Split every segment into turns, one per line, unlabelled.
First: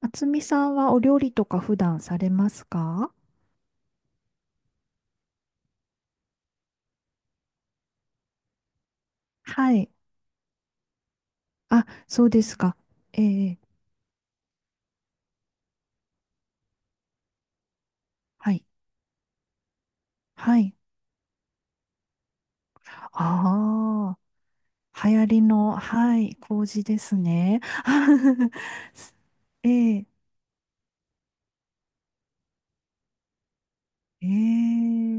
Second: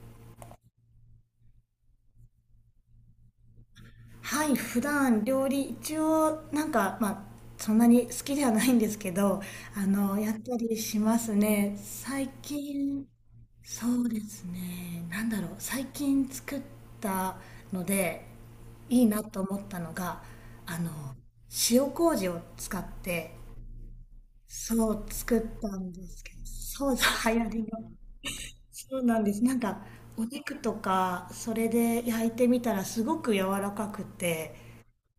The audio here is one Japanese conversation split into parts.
厚みさんはお料理とか普段されますか？
はい、普段料理一応なんかまあ、そんなに好きではないんですけど、
はい。
やったりしますね、
あ、そ
最
うですか。
近。
ええ、
そうですね、なんだろう、最近作ったので
はい。
いいなと思ったのが、
はい。
あの塩麹を使って
あ
そう
あ、流行
作
り
っ
の、
たんで
は
すけ
い、
ど、
麹
そう
です
そう流行り
ね。
の。 そうなんです、なん
え
か
え、
お肉とかそれで焼いてみたらすごく柔らかく
え
て、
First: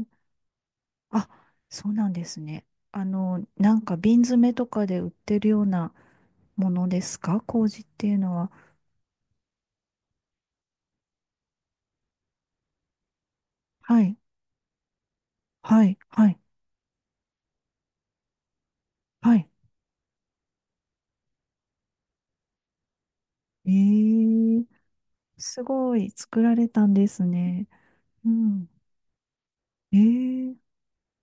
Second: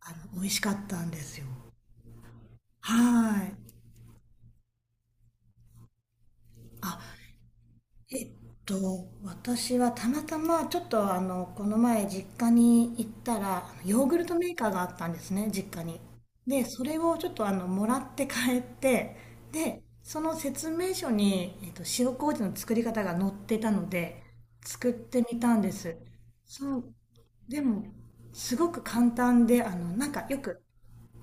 美味しかったんで
あ、
すよ。
そうなんですね。
はい。
なんか瓶詰めとかで売ってるようなもの
あ、
ですか、麹っていう
えっ
のは。
私はたまたまちょっとこの前実家に行ったら、あの
は
ヨー
い、
グルトメーカーがあったんですね、実
は
家
い、
に。
はい、
で、それをちょっともらって帰って、
はい。
で、その説明書に、塩麹の作り方が載って
え
たので、
え、
作ってみたん
す
で
ご
す。
い、作られ
そ
たん
う。
です
で
ね。
も、
う
す
ん。
ごく簡単で、なんかよ
え
く
え、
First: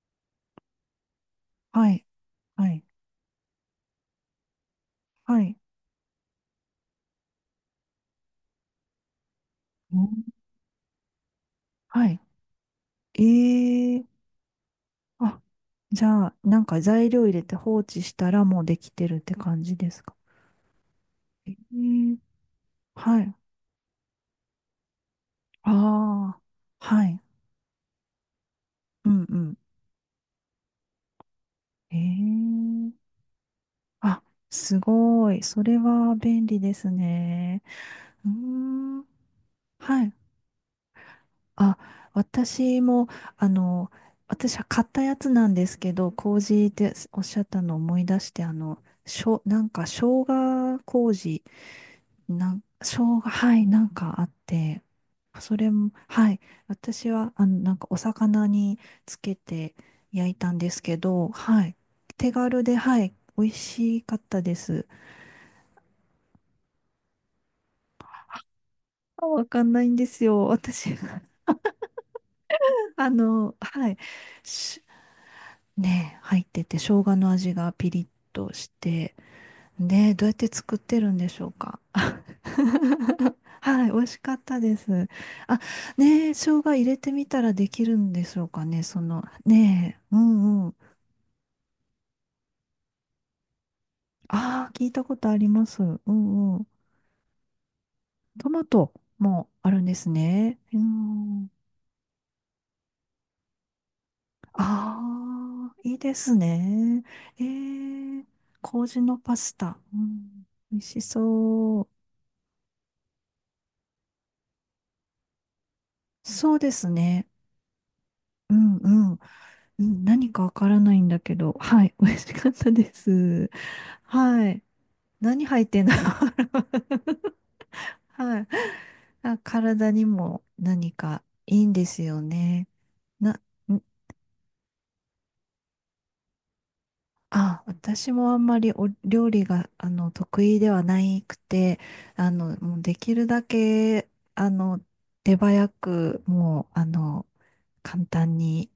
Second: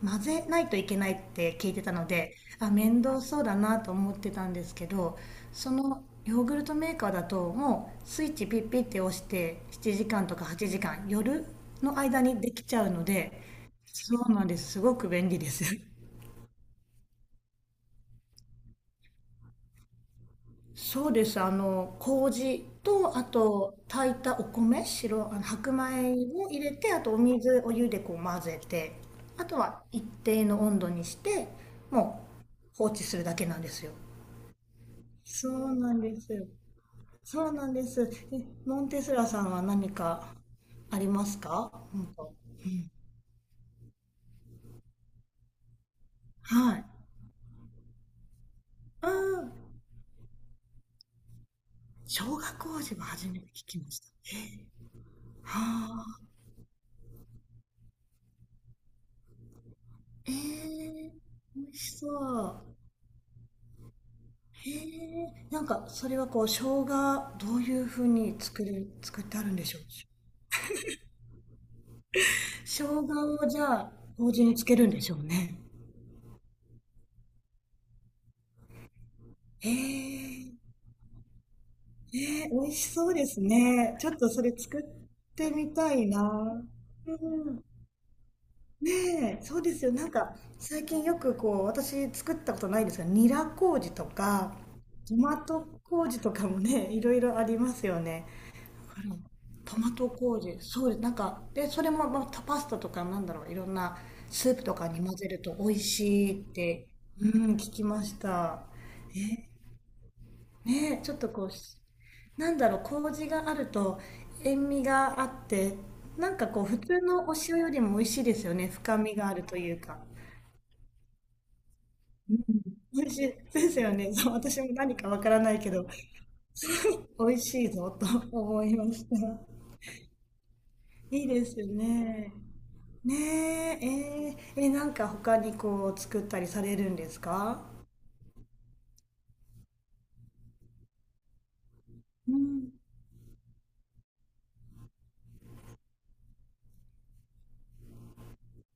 混ぜないといけないって聞いて
は
た
い、
ので、
は
あ、
い、
面倒そうだなと思ってたんですけど、
はい、
そのヨーグルトメーカーだともうスイッチピッピッて押して7
う
時
ん、
間とか8時間、夜の
は
間にできちゃうので。
い。え
そ
え、
うなんです。すごく便利
あ、
です。
じゃあ、なんか材料入れて放置したらもうできてるって感じですか？
そうです。
ええ、
麹と、
は
あ
い、
と、炊いたお米、白、
あ
白米
あ、
を入れて、あ
は
とお
い、
水、お湯でこう混ぜて、
うん、う
あと
ん。
は一定の温度にして、もう放置
ええ、
するだけなんですよ。
あ、すごい。
そ
そ
う
れ
なん
は
で
便
す。
利です
そう
ね。
なんです。
うー
え、モン
ん、
テスラさんは何
はい。
かありますか、
あ、
うんと。
私も、あの、私は買ったやつなんですけど、麹っ
はい。
ておっしゃったのを思い出して、
うん。
なんか生姜麹、
小学校
生
は
姜、
初めて
はい、
聞き
なん
ました。
かあっ
えー、
て、それも、
はあ。
はい、私は、なんかお魚につけて焼
え
いたんです
ー、
けど、
美
はい、
味しそ
手
う。
軽で、はい、美味しかったで
へ
す。
え。なんか、それはこう、生姜、どういうふうに作る、作っ
あ、
てあ
わ
るん
か
で
ん
しょ
な
う。
いんですよ、私。
生姜をじゃ
は
あ、
い。
麹につけるんでしょうね。
ね、入ってて、生姜の味がピリッとして、
へ
で、どうやって
え、
作ってるんでしょうか。
ね、美味しそうで す
はい、
ね。
美味
ちょっ
し
と
かっ
それ
たで
作
す。
って
あ、
みたい
ねえ、生姜
な。
入れて
う
みたら
ん。
できるんでしょうかね、その、
ねえ、そうですよ。
ね
なん
え、う
か、
んうん。
最近よくこう、私作ったことないですが、ニラ麹とか、
ああ、聞いた
ト
ことあ
マ
り
ト
ます。う
麹とか
んう
も
ん。
ね、いろいろありますよね。
トマト
だから、
もあ
ト
るん
マ
です
ト
ね。
麹、
う
そうです。なんか、
ん。
で、それも、まあ、パスタとかなんだろう、いろんなスープとかに混ぜると
ああ、
美味
いいで
し
す
いって、
ね。
う
え
ん、聞きまし
え、
た。
麹のパスタ。うん、美味
ね
し
え、ちょっとこう、
そう。
なんだろう、麹があると塩味があって、なんか
そう
こう
で
普
す
通
ね。
のお塩よりも美味しいです
う
よね。
んう
深み
ん。
があるという
う
か。
ん、何かわからないんだけど、はい、美味し
う
かっ
ん、
たで
美味し
す。
いですよね。そう、
は
私
い。
も何かわから
何
ない
入っ
け
て
ど、
んだろ う。
美味しいぞと
はい。
思いまし
あ、
た。
体にも何
い
か
いです
いいんですよ
ね。
ね。
ね
な、ん
え、なんか他にこう作ったりされるんです
あ、
か。
私もあんまりお料理が、得意ではないくて、
うん、
もうできるだけ、あの、手早く、もう、簡単に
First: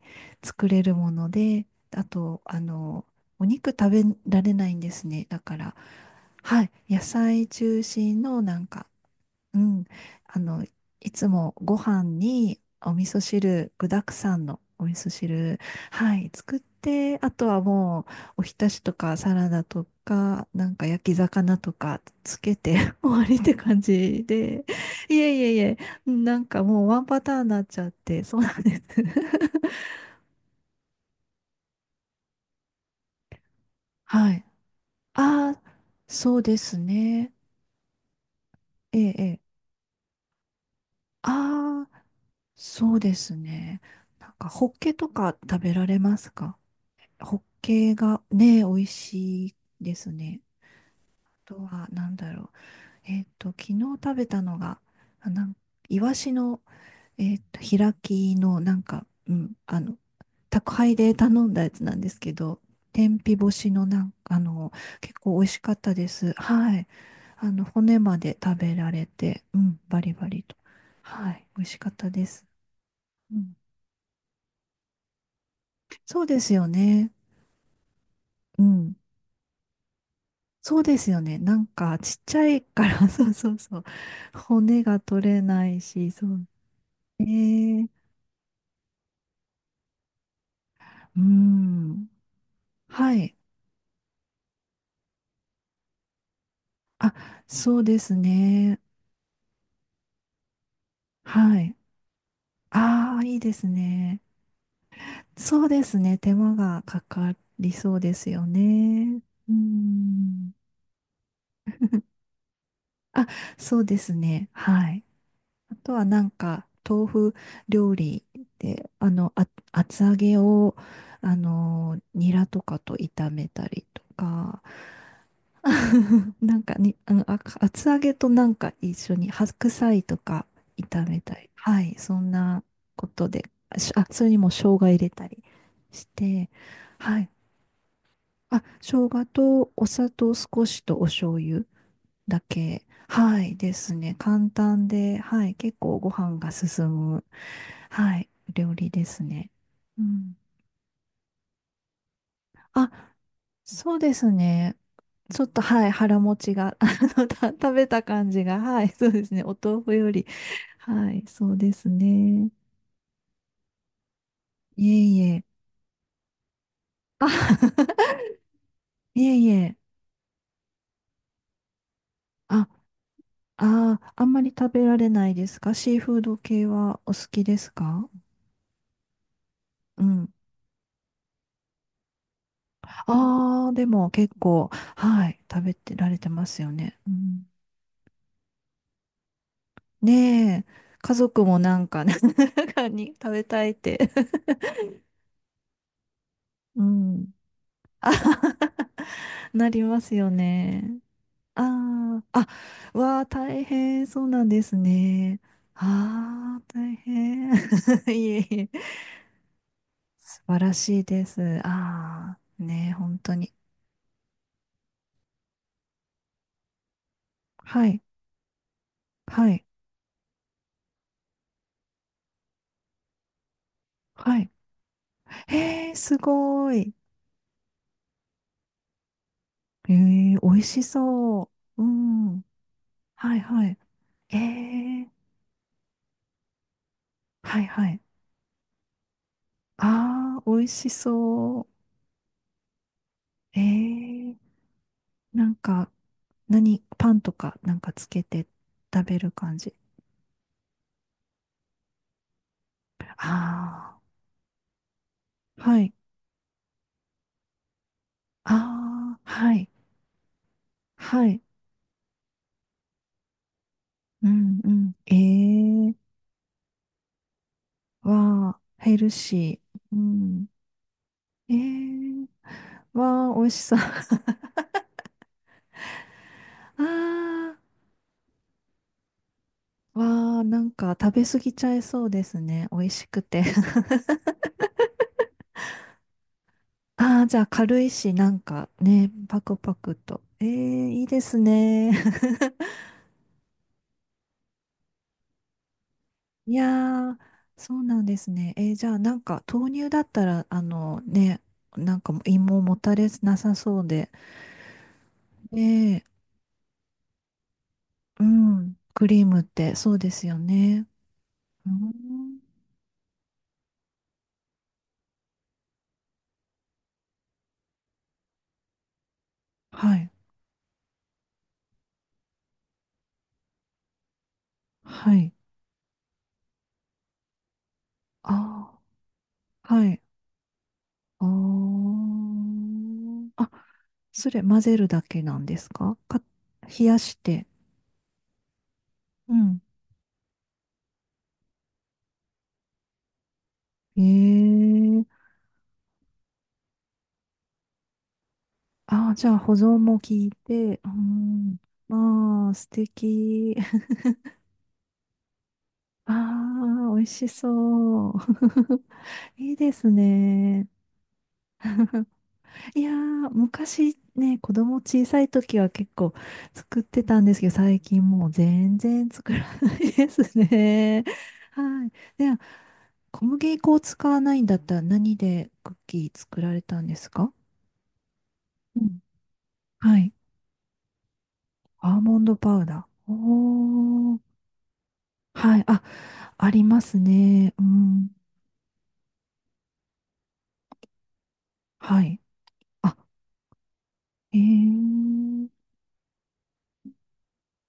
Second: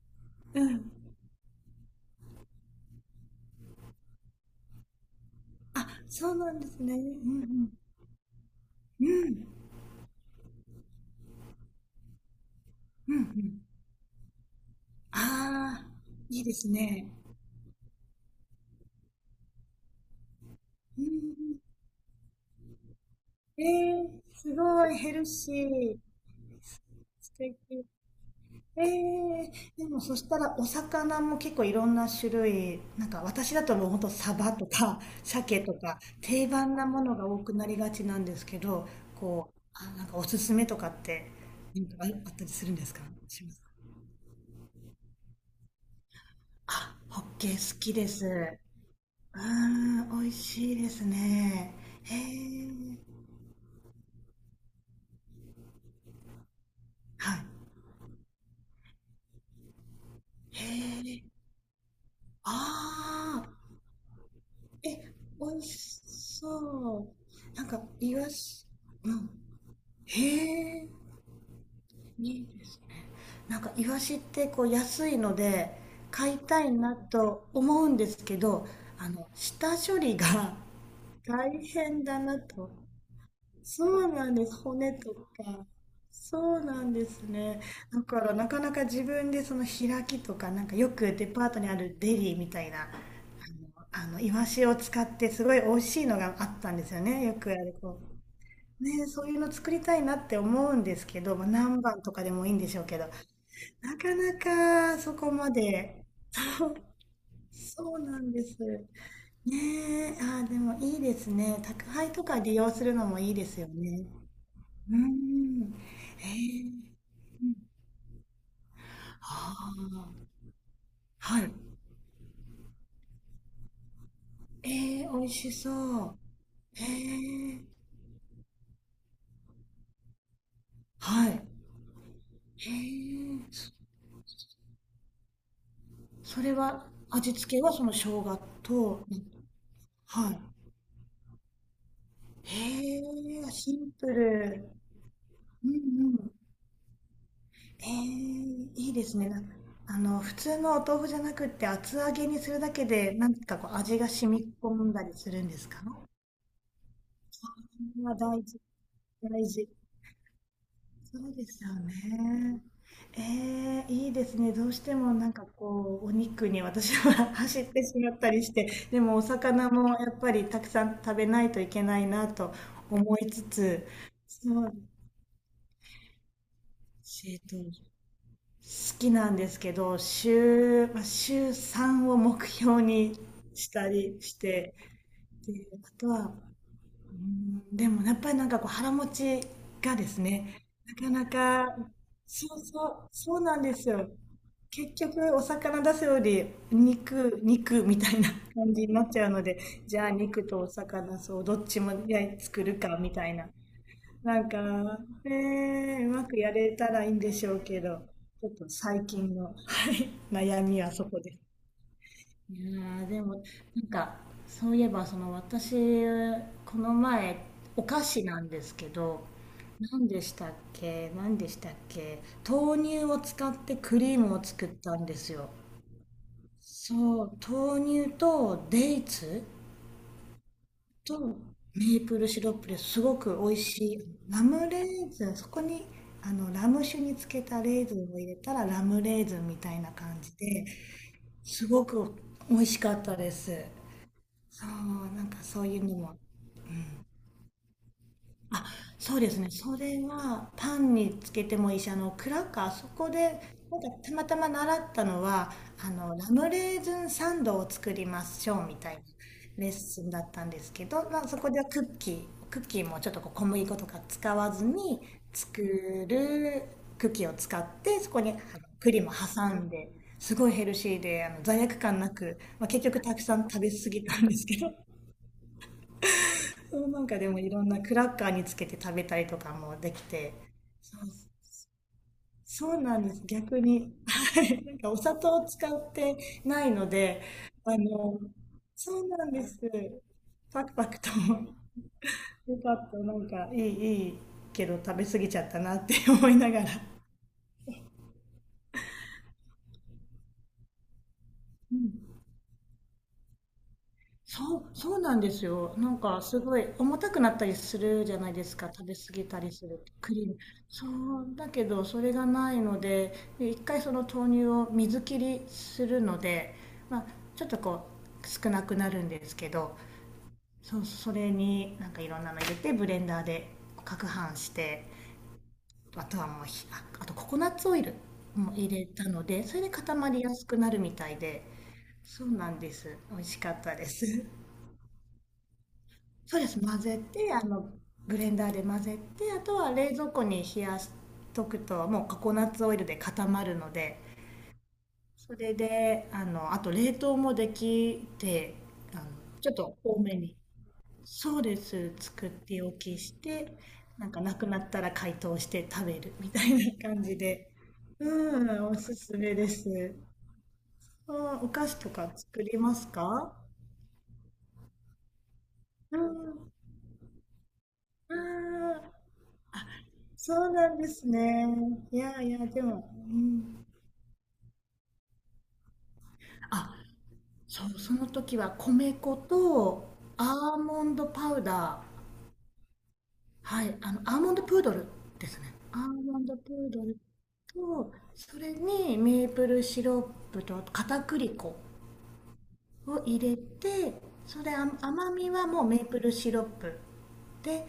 う
作れ
ん。
るもので、あと、お肉食べられないんですね。だから、
あ、そうなん
は
で
い、
すね。う
野菜
ん、
中心のなんか、
うん。うん、
うん、あの、いつもご飯にお味
うん、う
噌
ん。
汁、具沢山のお味噌汁、
ああ、
はい、
いいで
作っ
すね。
て、あとはもう、おひたしとかサラダとか、なんか
う
焼き魚
ん、
とかつけて 終わりって
え
感
ー、
じ
す
で、
ごいヘ
い
ル
えい
シ
えいえ、
ー。
なんかもうワンパタ
素
ーンに
敵。
なっちゃって、そうなんです。
えー、でもそしたらお魚も結構いろんな種類、なんか私だともうほんと
は
サ
い。
バとか
あ
鮭
あ、
とか
そう
定
で
番
す
なものが
ね。
多くなりがちなんですけど、
ええ、ええ。
こう、あ、なんかおすすめとかって、な
あ
んか
あ、
あったりするんで
そ
す
う
か、
です
しますか。
ね。なんか、ホッケとか食べられますか？
あ、ホッ
ホッ
ケー好き
ケ
で
が
す。う
ね、美味
ー
しいで
ん、
す
美味
ね。
しいです
あと
ね。
は、なん
へ
だろう。
え、
昨日食べたのが、あ、なん、イワシの
はい。
開きの、なんか、うん、
へ
宅配で
え、
頼んだやつなんですけど、天日
ああ、
干しのなんか、
え、
結構美味
美
し
味
かった
し
です。はい。
そう。なんか、
骨
イ
ま
ワ
で食
シ、
べられ
うん。
て、うん、バリバ
へ
リと。
え、
はい、美味しかったで
い
す。
いですね。
うん、
なんか、イワシってこう安いので、
そう
買い
です
た
よ
いな
ね。
と思うんですけ
う
ど、
ん。
下処理が
そうですよね。
大
なんか、
変
ち
だ
っち
な
ゃい
と。
から そうそうそう。
そうなんです。
骨
骨
が
と
取れ
か。
ないし、そう。
そうなんです
え
ね。
ー、
だからなかなか自分でその開きとか、なんかよく
う
デパートにある
ん。
デリーみたいな、あの、
はい。
あのイワシを使ってすごい美味しいのがあったんですよ
あ、
ね。よくある
そうで
こ
す
う。
ね。
ね、そういうの作りたいなって思うんですけど、まあ、
はい。
何番とかでもいいんでしょうけど、
ああ、いいです
なか
ね。
なかそこま
そうです
で。
ね。手間
そう、
がかかりそ
そ
う
う
で
な
す
んで
よ
す。
ね。う
ねえ、あー、
ん。
でもいいですね。宅配とか利用するのも
あ、
いいですよ
そうで
ね。
すね。は
うー
い。
ん。
あとはな
え
ん
え。
か、豆腐
うん。
料理で、厚揚
あ
げを、
あ。はい。
ニラとかと炒めたりとか、
えー、美味しそう。
なんか
へえ
に、
ー。
厚揚げとなんか一緒に白菜とか炒め
はい。
た
へ
り、はい、そんな
え
こと
ー。
で、
そ、
それにも生姜入れたりし
そ
て、
れは、
はい。
味付けはその生姜
あ、
と、
生姜とお砂
は
糖
い。
少しとお醤油だけ、
へえ
は
ー、
い、
シ
で
ン
す
プ
ね。簡
ル。
単で、はい、
うん、
結
う
構ご
ん。
飯が進む、
えー、
はい、料
い
理
いで
で
す
す
ね。な、
ね。う
普
ん、
通のお豆腐じゃなくって、厚揚げにするだけで、
あ、
なんかこう
そ
味
う
が
で
染
す
み込
ね。
んだりす
ち
る
ょ
ん
っ
で
と、
すか？
はい、
そ
腹持ちが、食べた
れは
感
大
じ
事、
が、はい、そうですね。
大
お
事。
豆腐より、は
そ
い、
うで
そう
すよ
ですね。
ね。ええ、いいですね。どうし
い
て
え
も
い
なんか
え。
こう、お肉に私
あ、
は 走ってしま ったりして、でもお
いえい
魚
え。
もやっぱりたくさん食べないといけないなと
あ、
思いつつ、
あー、あんまり
そ
食
う、
べられないですか、シーフード系はお好
えっ
き
と、
ですか？
好きなんですけど、
うん。
週、まあ、週3を目標に
あ
し
あ、で
た
も
りし
結構、
て、
はい、食
で、
べて
あ
ら
と
れて
は、
ますよね。うん、
でもやっぱりなんかこう腹持ちがです
ねえ、
ね、なか
家
な
族もな
か、
んかね、中に食
そう
べ
なん
たいっ
です
て。
よ。結局お魚出すより
うん。
肉、肉み
あ、
たいな 感じになっちゃうので、
なり
じ
ま
ゃあ
すよ
肉とお
ね。
魚、そう、どっちも
あ
焼
あ、
い
あ、
作るかみ
わあ、
たいな。
大変、そう
な
な
ん
んです
か、
ね。
ねえ、うまくや
ああ、
れた
大
らいいんでし
変。
ょうけど、
いえ
ちょっ
い
と
え。
最近の、はい、
素晴
悩
ら
みは
しい
そこ
で
です。
す。ああ、
いや
ねえ、
ー、
本
で
当
も、
に。
なんか、そういえばその、私この前お
はい、
菓子なんですけど、
はい、
何でしたっけ、豆乳を使ってクリーム
は
を
い。
作ったんですよ。
へえ、すごい。
そう、豆乳とデイツ
ええ、美味し
と
そう。う
メープルシ
ん。
ロップですご
は
く
い、
美味
は
し
い。
い、
え
ラムレ
え、
ーズン、そこにラム酒につけ
は
た
い、
レー
は
ズ
い。
ンを入れたらラムレーズンみたいな感じ
ああ、美
で、
味しそう。
すごく美味しかったで
え
す。
え、
そう、なんか
なん
そういう
か、
のも。
何、パンとかなんかつけて
あ、
食
そ
べ
うで
る
すね。
感
そ
じ。
れはパンにつけてもいいし、クラッカー、そこで、なんか
あ
たまたま習ったのは、
あ、はい。
ラムレーズンサンドを作りまし
あ
ょうみたいな
あ、はい。
レッスンだったんですけど、ま
は
あ、そ
い。
こではクッキーもちょっとこう小麦粉とか
う
使わ
ん、
ず
うん。
に作
ええ、
るクッキーを使って、そこに
わあ、ヘ
栗
ル
も挟
シ
んで、
ー。う
す
ん。
ごいヘルシーで、
え
罪悪感な
え、
く、まあ、結局たく
わあ、
さ
美
ん
味
食
し
べ
そう。
過ぎた
あ
んですけど、そう、なんかでもいろんなクラッカーにつけて食べたりとかもで
あ、
きて、
わあ、なんか
そう、
食べ過ぎちゃいそうですね。
そ
美
う
味
なん
し
で
く
す。
て。
逆 に、はい、なんかお砂糖を使ってないの
あ
で、
あ、じゃあ
あ
軽いし、
の、
なんか
そう
ね、
なん
パ
で
ク
す。
パクと。え
パクパ
え、
ク
いい
と、
です
よ
ね。
かっ た、いいけど食べ過ぎちゃったなって思いな
い
がら。
やー、そうなんですね。えー、じゃあなんか豆乳だったら、あのね、
う
なんか
ん、
も芋もたれなさそうで、
そうなんですよ。なん
ね
かすごい重たくなったりするじゃ
え、う
ないですか。
ん。
食べ過
クリー
ぎた
ムっ
りす
て、
る
そ
と
うで
クリ
す
ーム。
よね。
そう、だけ
う
どそれが
ん。
ないので、で一回その豆乳を水切りするので、まあ、ちょっとこう少なくなるんですけど、
はい。
そう、それになんかいろんなの入れてブレンダーで攪拌して、
はい。
あとはもうひ、あ、あとココナッツオイルも入
あ
れたので、それで
あ、は
固
い。
まりやすくなるみたいで、
あ
そうなんです。美味し
あ。
かっ
あ、
たです。
それ混ぜるだけなんですかか、
そうです。混
冷
ぜ
やし
て、
て。
ブレンダーで混ぜて、
う
あと
ん。
は冷蔵庫に冷やしとくと、もうココナッツオイルで固まるので、
ええ。
それで、あと冷凍もできて、
ああ、じゃあ
ちょ
保
っ
存
と
も
多
効
め
い
に、
て。う
そうで
ん。
す。作っ
まあ、
て
素
おきし
敵。
て、なんかなくなったら解凍して食べ
あ
るみたいな
あ、美
感
味
じ
し
で。
そう。
うん、おすすめ で
いいです
す。
ね。
あ、お菓子とか作りま
い
す
やー、
か。
昔ね、子供小さい時は結
うん、
構
う
作ってたんですけど、最近もう
ん。
全然作ら
あ、
ないです
そうなんで
ね。
すね。
はい。
いや
で
い
は、
や、でも、う
小麦
ん。
粉を使わないんだったら何でクッキー作られ
あ、
たんですか？
そう、その時は
う
米
ん。
粉と
はい。
アーモンドパウダー。
アーモンドパウダー。
はい、ア
おー。
ーモンドプードルですね。
はい。
ア
あ、
ーモンド
あ
プ
り
ー
ま
ドル
すね。う
と、
ん。
それにメープルシロップと片栗粉
はい。あ、
を入れて、
え
それ、甘みは
ー。
もうメープルシロップで、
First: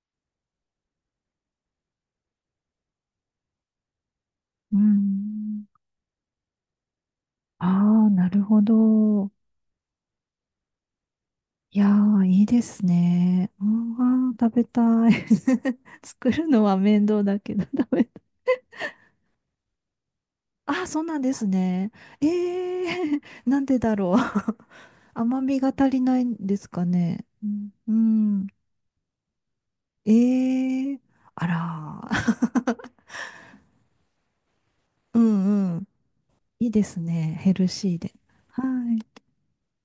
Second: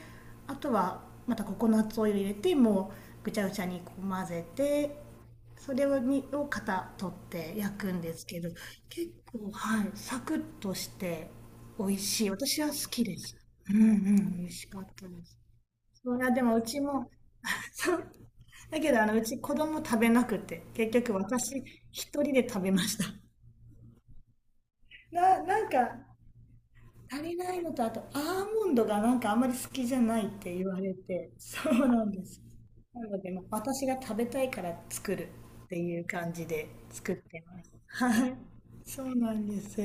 あとはまたココナッツオイル入れても、うぐちゃぐちゃにこう混ぜ
う
て、
ん。
それを型取って焼くん
ああ、
です
な
け
る
ど、
ほ
結
ど。
構はいサクッとして
い
美
や
味し
ー、
い、
いいで
私は
す
好きです。
ね。あ
うん、う
ー、
ん、美味
食べ
しか
た
った
い。
です。 そりゃ、
作
で
る
もう
のは
ち
面
も、
倒だけど、
そ
食
う
べたい。
だけど、うち子供食べなくて
あー、
結
そう
局
なんです
私
ね。
一
え
人で食
ー、
べました。
なんでだろう。甘
な、
み
な
が
ん
足
か
りないんですか
足
ね。
り
う
ない
ん。
のと、あ
う
とアー
ん、
モンドがなんかあんまり好きじゃ
え
ないって言われ
ー、
て、
あ
そう
ら
なんです。
ー。
なので、まあ、私が食べたいから 作
う
るっ
んう
て
ん。
いう感じ
い
で
いです
作っ
ね。
て
ヘ
ま
ル
す。
シーで。
はい。
は
そう
い。
なんです。